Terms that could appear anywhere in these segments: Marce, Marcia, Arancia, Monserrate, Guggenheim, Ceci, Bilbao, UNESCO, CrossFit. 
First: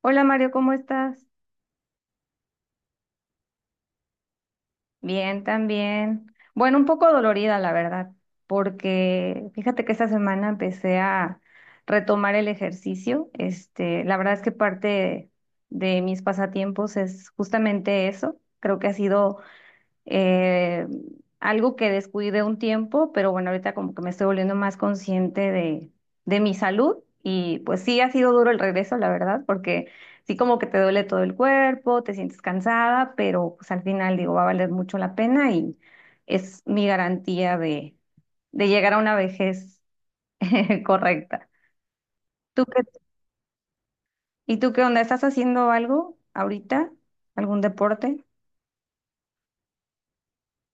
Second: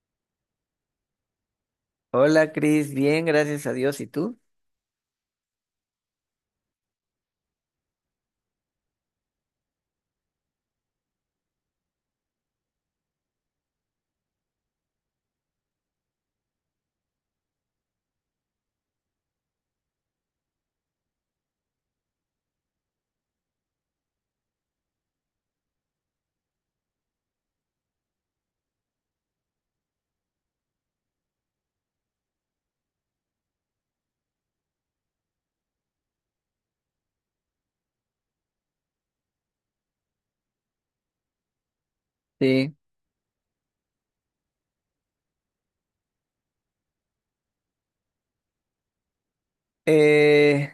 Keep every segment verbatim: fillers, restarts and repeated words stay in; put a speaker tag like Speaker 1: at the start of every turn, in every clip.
Speaker 1: Hola Mario, ¿cómo estás?
Speaker 2: Hola Cris, bien, gracias a Dios. ¿Y tú?
Speaker 1: Bien, también. Bueno, un poco dolorida, la verdad, porque fíjate que esta semana empecé a retomar el ejercicio. Este, la verdad es que parte de, mis pasatiempos es justamente eso. Creo que ha sido eh, algo que descuidé un tiempo, pero bueno, ahorita como que me estoy volviendo más consciente de, de, mi salud y pues sí ha sido duro el regreso, la verdad, porque sí como que te duele todo el cuerpo, te sientes cansada, pero pues al final digo, va a valer mucho la pena y es mi garantía de, de llegar a una vejez correcta. ¿Tú
Speaker 2: Sí.
Speaker 1: qué, ¿Y tú qué onda? ¿Estás haciendo algo ahorita? ¿Algún deporte?
Speaker 2: Eh,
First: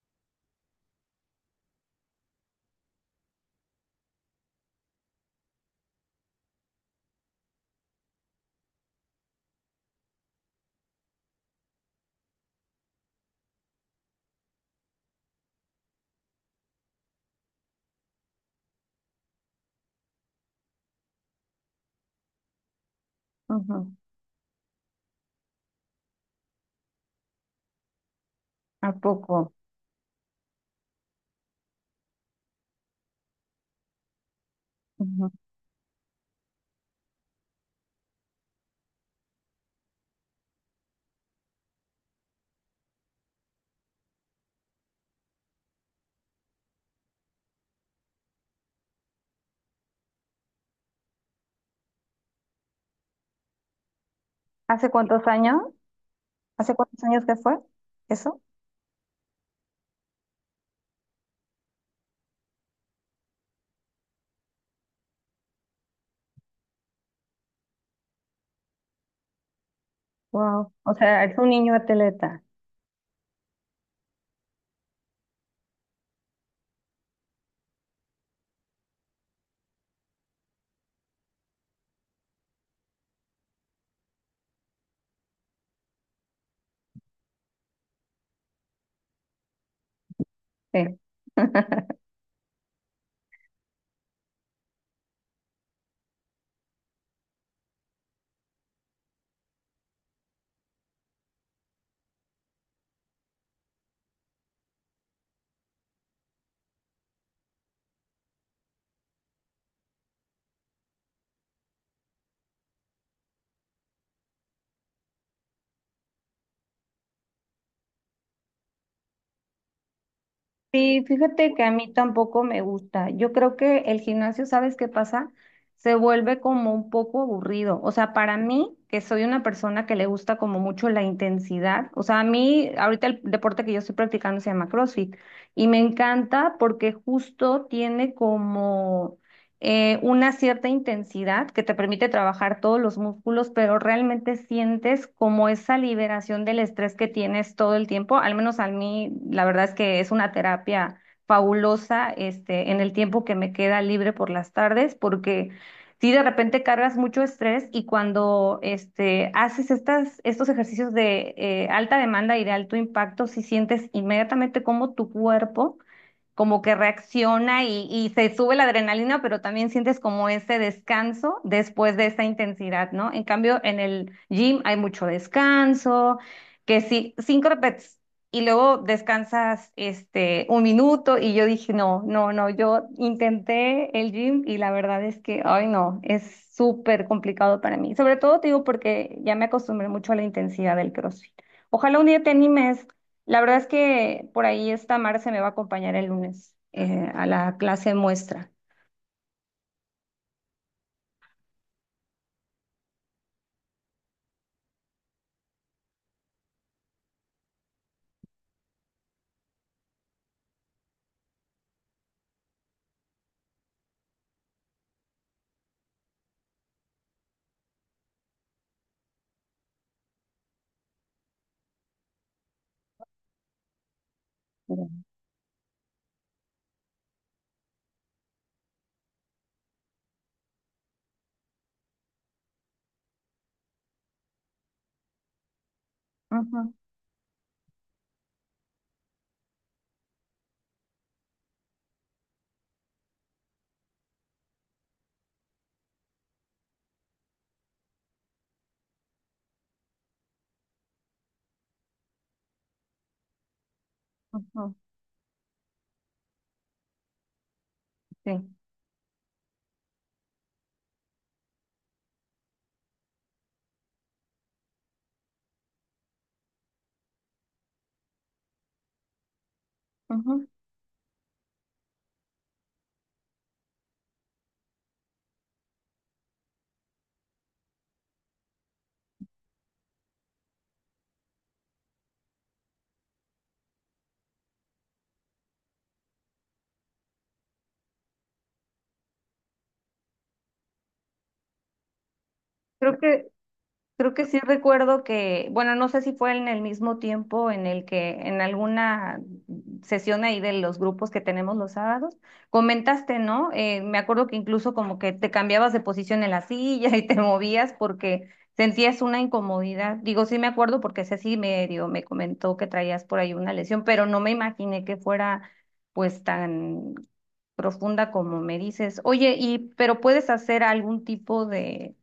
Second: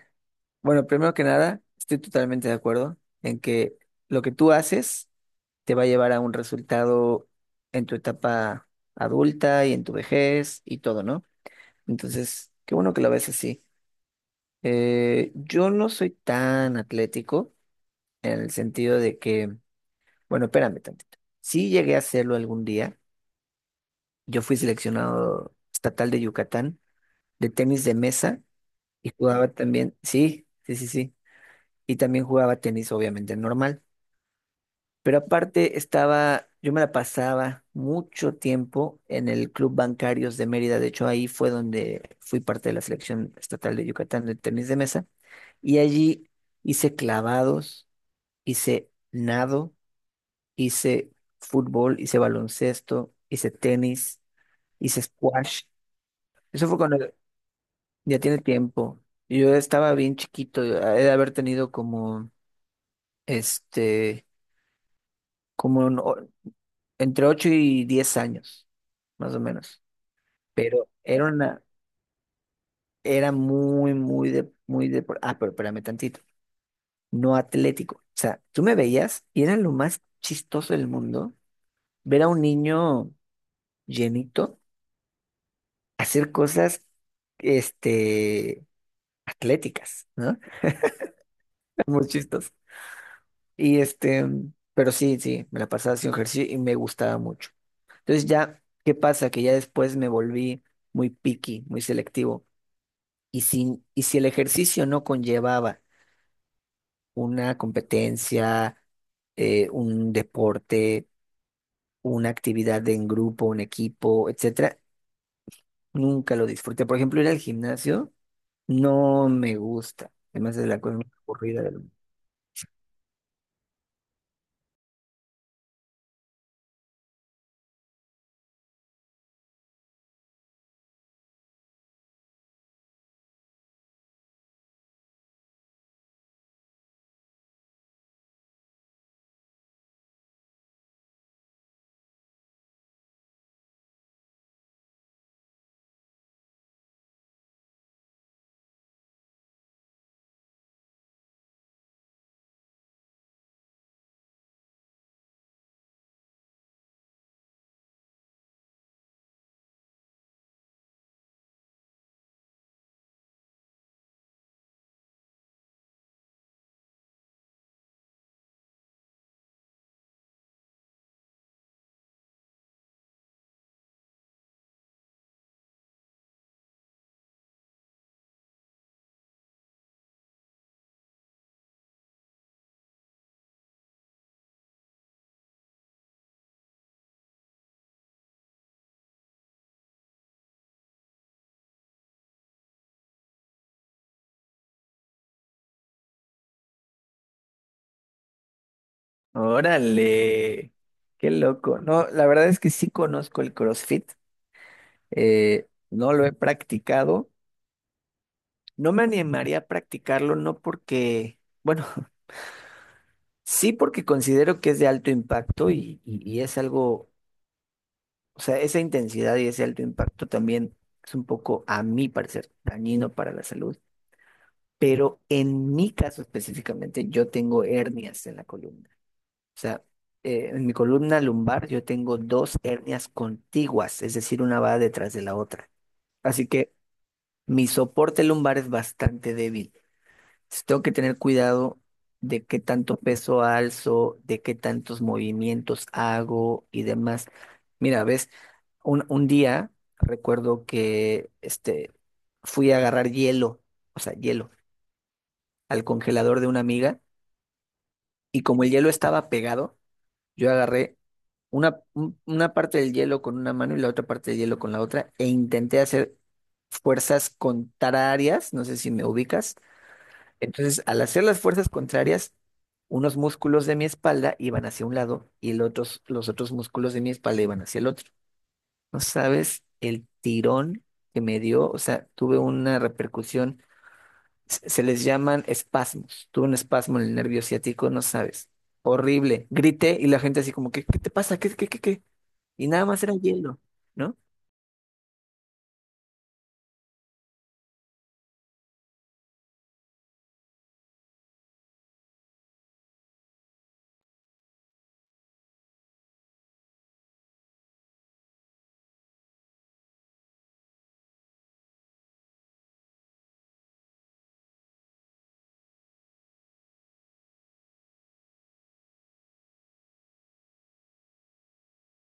Speaker 2: bueno, primero que nada, estoy totalmente de acuerdo en que lo que tú haces te va a llevar a un resultado en tu etapa adulta y en tu vejez y todo, ¿no? Entonces, qué bueno que lo ves así. Eh, yo no soy tan atlético en el sentido de que, bueno, espérame tantito. Sí llegué a hacerlo algún día.
Speaker 1: Ujú.
Speaker 2: Yo fui seleccionado estatal de Yucatán de tenis de mesa.
Speaker 1: ¿A
Speaker 2: Y jugaba
Speaker 1: poco?
Speaker 2: también, sí, sí, sí, sí. Y también jugaba tenis, obviamente, normal. Pero
Speaker 1: Ujú.
Speaker 2: aparte estaba, yo me la pasaba mucho tiempo en el Club Bancarios de Mérida. De hecho, ahí fue donde fui parte de la selección estatal de Yucatán de tenis de mesa. Y allí hice clavados, hice nado, hice fútbol, hice baloncesto, hice tenis,
Speaker 1: ¿Hace
Speaker 2: hice
Speaker 1: cuántos años?
Speaker 2: squash. Eso
Speaker 1: ¿Hace
Speaker 2: fue cuando
Speaker 1: cuántos años que fue
Speaker 2: ya tiene
Speaker 1: eso?
Speaker 2: tiempo. Yo estaba bien chiquito, he de haber tenido como este, como en o- entre ocho y diez años, más o menos.
Speaker 1: Wow.
Speaker 2: Pero
Speaker 1: O sea,
Speaker 2: era
Speaker 1: es un
Speaker 2: una,
Speaker 1: niño atleta.
Speaker 2: era muy, muy de, muy de, ah, pero espérame tantito, no atlético. O sea, tú me veías y era lo más chistoso del mundo ver a un niño llenito hacer cosas, este, atléticas, ¿no?
Speaker 1: Sí.
Speaker 2: Muy chistoso. Y este, pero sí, sí, me la pasaba haciendo ejercicio y me gustaba mucho. Entonces ya, ¿qué pasa? Que ya después me volví muy picky, muy selectivo. Y si, y si el ejercicio no conllevaba una competencia, eh, un deporte, una actividad en grupo, un equipo, etcétera, nunca lo disfruté. Por ejemplo, ir al gimnasio no me gusta. Además es la cosa
Speaker 1: Sí,
Speaker 2: más
Speaker 1: fíjate
Speaker 2: aburrida
Speaker 1: que a
Speaker 2: del mundo.
Speaker 1: mí tampoco me gusta. Yo creo que el gimnasio, ¿sabes qué pasa? Se vuelve como un poco aburrido. O sea, para mí, que soy una persona que le gusta como mucho la intensidad. O sea, a mí, ahorita el deporte que yo estoy practicando se llama CrossFit y me encanta porque justo tiene como... eh, una cierta intensidad que te permite trabajar todos los músculos, pero realmente sientes como esa liberación del estrés que tienes todo el tiempo. Al menos a mí, la verdad es que es una terapia fabulosa, este, en el tiempo que me queda libre por las tardes, porque si de repente cargas mucho estrés y cuando este, haces estas, estos ejercicios de eh, alta demanda y de alto impacto, si sientes inmediatamente cómo tu cuerpo como que reacciona y, y se sube la adrenalina, pero también sientes como ese descanso después de esa intensidad, ¿no? En cambio, en el gym hay mucho descanso, que sí, cinco reps y luego descansas este un minuto y yo dije, no, no, no, yo intenté el gym y la verdad es que, ay, no, es súper complicado para mí. Sobre todo te digo porque ya me acostumbré mucho a la intensidad del CrossFit. Ojalá un día te animes. La verdad es que por ahí esta Marce me va a acompañar el lunes eh, a la clase muestra.
Speaker 2: Órale, qué loco. No, la verdad es que sí conozco el CrossFit. Eh, no lo he practicado. No me animaría a practicarlo, no porque, bueno, sí porque considero que es de alto impacto y, y- y es algo, o sea, esa intensidad y ese alto impacto también es un poco, a mi parecer, dañino para la salud.
Speaker 1: Ujú,
Speaker 2: Pero en mi caso específicamente, yo tengo hernias en la columna. O sea, eh, en mi columna lumbar yo tengo dos hernias contiguas, es decir, una va detrás de la otra. Así que mi soporte lumbar es bastante débil. Sí, tengo que tener cuidado de qué tanto peso alzo, de qué tantos movimientos hago y demás. Mira, ves, un, un día recuerdo que este, fui a agarrar hielo, o sea, hielo,
Speaker 1: ujú,
Speaker 2: al congelador de una amiga,
Speaker 1: sí,
Speaker 2: y como el hielo estaba pegado, yo agarré una, un- una parte del hielo con una mano y la otra parte del hielo con la otra, e intenté hacer fuerzas contrarias, no sé si me ubicas.
Speaker 1: ujú.
Speaker 2: Entonces, al hacer las fuerzas contrarias, unos músculos de mi espalda iban hacia un lado y el otros- los otros músculos de mi espalda iban hacia el otro. No sabes el tirón que me dio, o sea, tuve una repercusión, se se les llaman espasmos, tuve un espasmo en el nervio ciático, no sabes, horrible. Grité y la gente así como, ¿qué, qué te pasa? ¿Qué, qué, qué, qué? Y nada
Speaker 1: Creo
Speaker 2: más era
Speaker 1: que
Speaker 2: hielo,
Speaker 1: Creo
Speaker 2: ¿no?
Speaker 1: que sí recuerdo que, bueno, no sé si fue en el mismo tiempo en el que en alguna sesión ahí de los grupos que tenemos los sábados, comentaste, ¿no? Eh, me acuerdo que incluso como que te cambiabas de posición en la silla y te movías porque sentías una incomodidad. Digo, sí me acuerdo porque Ceci medio me comentó que traías por ahí una lesión, pero no me imaginé que fuera pues tan profunda como me dices. Oye, y pero puedes hacer algún tipo de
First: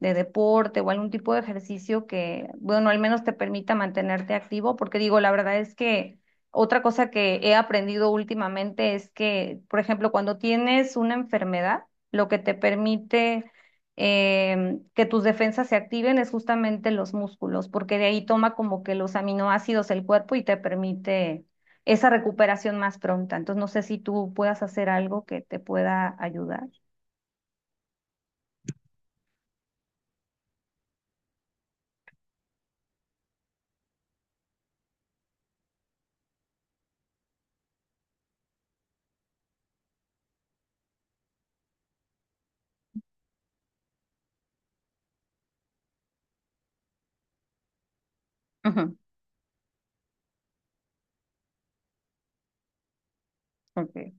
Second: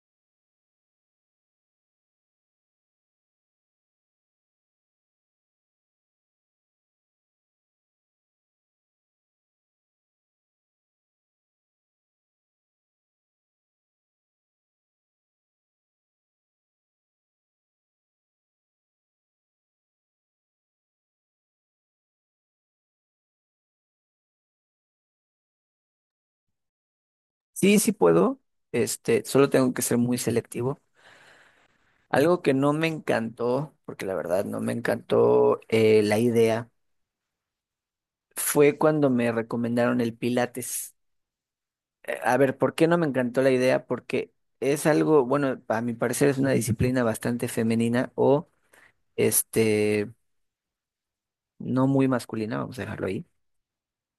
Speaker 1: de deporte o algún tipo de ejercicio que, bueno, al menos te permita mantenerte activo, porque digo, la verdad es que otra cosa que he aprendido últimamente es que, por ejemplo, cuando tienes una enfermedad, lo que te permite em, que tus defensas se activen es justamente los músculos, porque de ahí toma como que los aminoácidos el cuerpo y te permite esa recuperación más pronta. Entonces, no sé si tú puedas hacer algo que te pueda ayudar.
Speaker 2: Sí, sí puedo, este, solo tengo que ser muy selectivo. Algo que no me encantó, porque la verdad no me encantó eh, la idea, fue cuando me recomendaron el Pilates. Eh, a ver, ¿por qué no me encantó la idea? Porque es algo, bueno, a mi parecer es una disciplina bastante femenina o
Speaker 1: Ujú,
Speaker 2: este, no muy masculina, vamos a dejarlo ahí.
Speaker 1: ok.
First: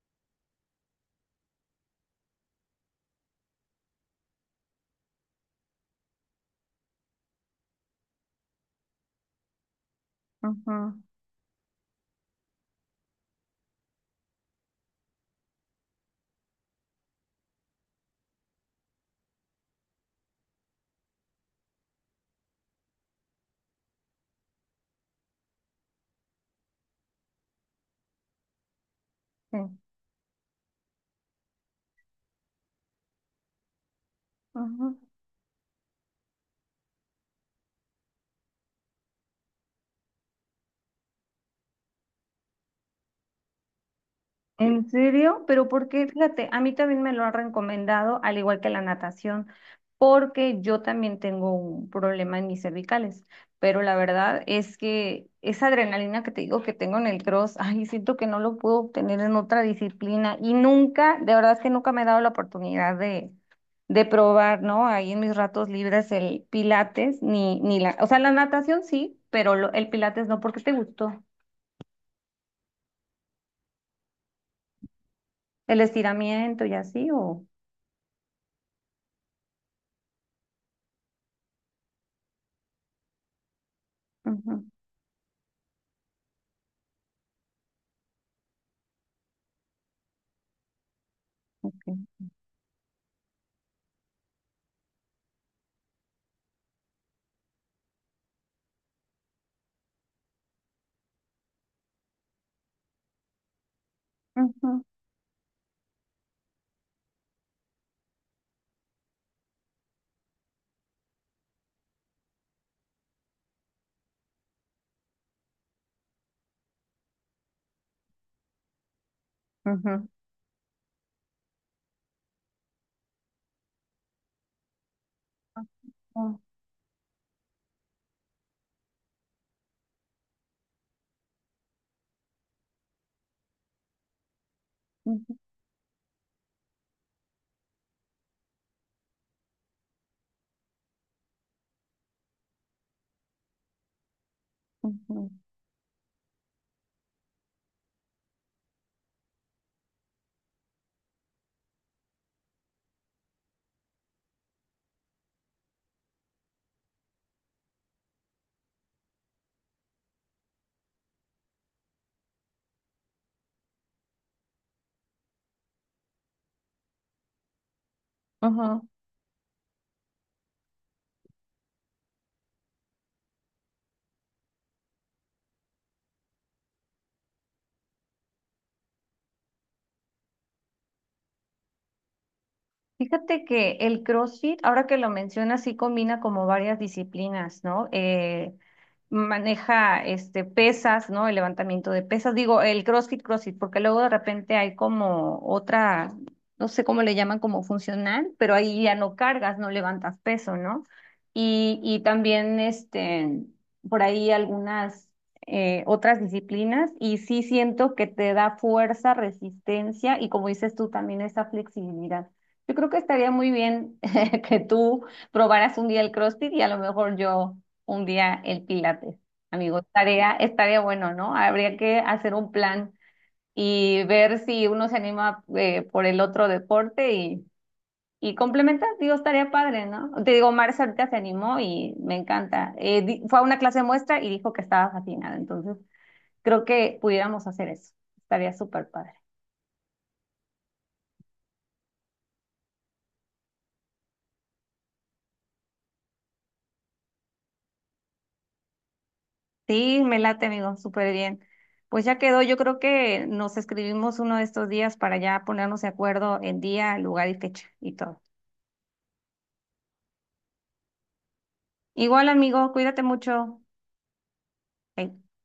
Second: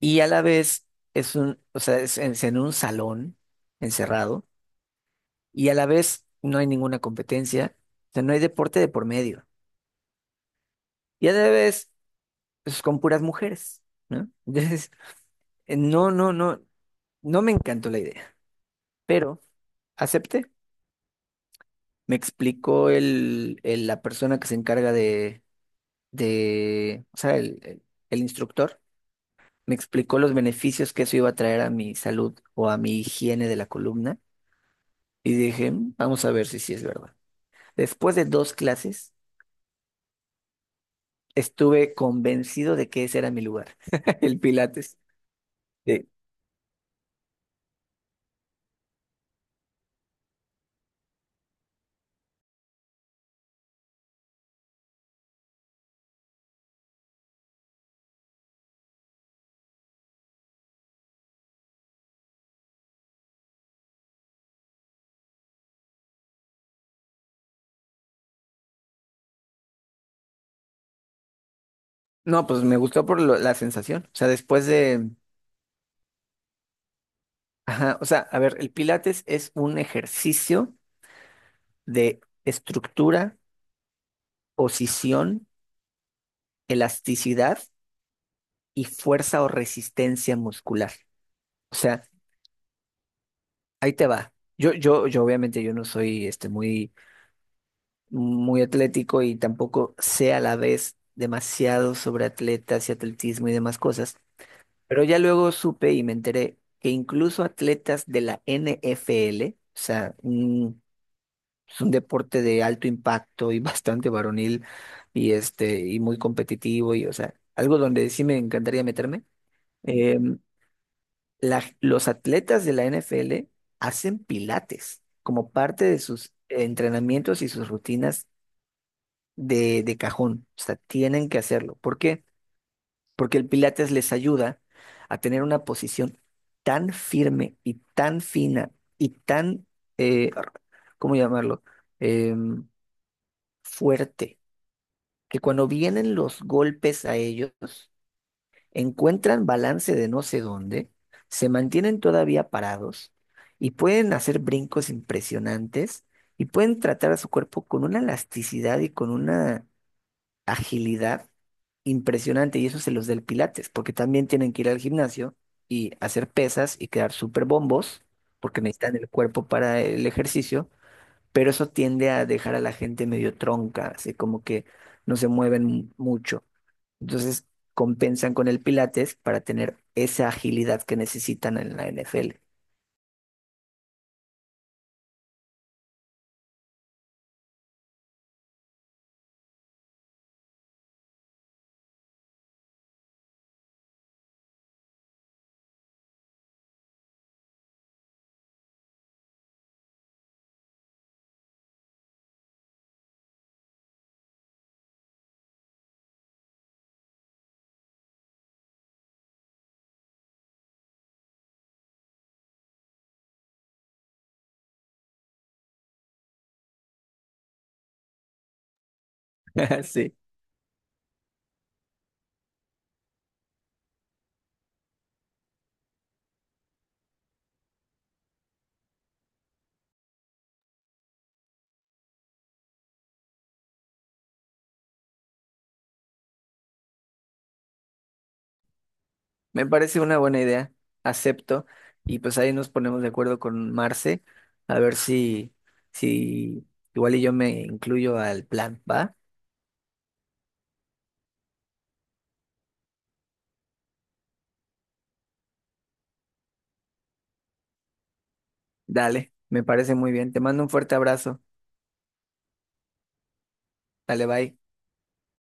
Speaker 2: Y a la vez es un, o sea, es en es en un salón encerrado, y a la vez no hay ninguna competencia, o sea, no hay deporte de por medio.
Speaker 1: Ujú,
Speaker 2: Y a la vez, pues con puras mujeres. ¿No? Eh, No, no, no, no me encantó la idea, pero acepté. Me explicó el, el- la persona que se encarga de, de, o sea, el, el- el instructor, me
Speaker 1: sí.
Speaker 2: explicó los beneficios que eso iba a traer a mi salud o a mi higiene de la columna,
Speaker 1: Ajá.
Speaker 2: y dije, "Mm, vamos a ver si sí es verdad. Después de dos clases, estuve convencido de que ese era mi lugar, el
Speaker 1: ¿En
Speaker 2: Pilates.
Speaker 1: serio? Pero porque,
Speaker 2: Sí.
Speaker 1: fíjate, a mí también me lo han recomendado, al igual que la natación, porque yo también tengo un problema en mis cervicales. Pero la verdad es que esa adrenalina que te digo que tengo en el cross, ay, siento que no lo puedo obtener en otra disciplina. Y nunca, de verdad es que nunca me he dado la oportunidad de, de probar, ¿no? Ahí en mis ratos libres el pilates, ni, ni la, o sea, la natación sí, pero lo- el pilates no, ¿porque te gustó?
Speaker 2: No, pues me gustó por lo- la sensación. O sea, después de,
Speaker 1: ¿El estiramiento y así o...?
Speaker 2: ajá, o sea, a ver, el Pilates es un ejercicio de estructura,
Speaker 1: Ujú,
Speaker 2: posición, elasticidad y fuerza o resistencia muscular. O sea,
Speaker 1: ok.
Speaker 2: ahí te va. Yo, yo, yo obviamente yo no soy este, muy, muy atlético, y tampoco sé a la vez demasiado sobre atletas y atletismo y demás cosas,
Speaker 1: Ujú,
Speaker 2: pero ya luego supe y me enteré que incluso atletas de la N F L, o sea, un Es un deporte de alto impacto y bastante varonil y este y muy competitivo, y o sea, algo donde sí me encantaría meterme.
Speaker 1: ujú,
Speaker 2: Eh, la- los atletas de la N F L hacen pilates como parte de sus
Speaker 1: ujú,
Speaker 2: entrenamientos y sus rutinas de, de cajón. O sea, tienen que hacerlo. ¿Por qué? Porque el pilates les ayuda a
Speaker 1: ujú,
Speaker 2: tener una posición tan firme y tan fina y tan, eh, ¿cómo llamarlo? Em, Fuerte,
Speaker 1: ujú,
Speaker 2: que cuando vienen los golpes a ellos, encuentran balance de no sé dónde, se mantienen todavía parados y pueden hacer brincos impresionantes y pueden tratar a su cuerpo con una elasticidad y con una agilidad impresionante. Y eso se los da el Pilates, porque también tienen que ir al gimnasio y hacer pesas y quedar súper bombos, porque
Speaker 1: ujú.
Speaker 2: necesitan el cuerpo para el ejercicio, pero eso tiende a dejar a la gente medio tronca, así como que no se mueven mucho. Entonces compensan con el Pilates para tener esa agilidad que necesitan en la N F L.
Speaker 1: Fíjate que el CrossFit, ahora que lo mencionas, sí combina como varias disciplinas, ¿no? Eh, maneja este pesas, ¿no? El levantamiento de pesas. Digo, el CrossFit, CrossFit, porque luego de repente hay como otra, no sé cómo le llaman, como funcional, pero ahí ya no cargas, no levantas peso, ¿no? Y, y también este, por ahí algunas eh, otras disciplinas, y sí siento que te da fuerza, resistencia y como dices tú, también esa flexibilidad. Yo creo que estaría muy bien que tú probaras un día el CrossFit y a lo mejor yo un día el Pilates. Amigo,
Speaker 2: Sí,
Speaker 1: estaría, estaría bueno, ¿no? Habría que hacer un plan y ver si uno se anima eh, por el otro deporte y, y complementar. Digo, estaría padre, ¿no? Te digo, Marcia ahorita se animó y me encanta. Eh, di- fue a una clase de muestra y dijo que estaba fascinada. Entonces, creo que pudiéramos hacer eso. Estaría súper padre.
Speaker 2: me parece una buena idea, acepto. Y pues ahí nos ponemos de acuerdo con Marce, a ver si, si igual y yo me incluyo al plan, ¿va?
Speaker 1: Sí, me late, amigo, súper bien. Pues ya quedó, yo creo que nos escribimos uno de estos días para ya ponernos de acuerdo en día, lugar y fecha y todo.
Speaker 2: Dale, me parece muy bien. Te mando un fuerte abrazo.
Speaker 1: Igual, amigo, cuídate mucho.
Speaker 2: Dale, bye.
Speaker 1: Bye.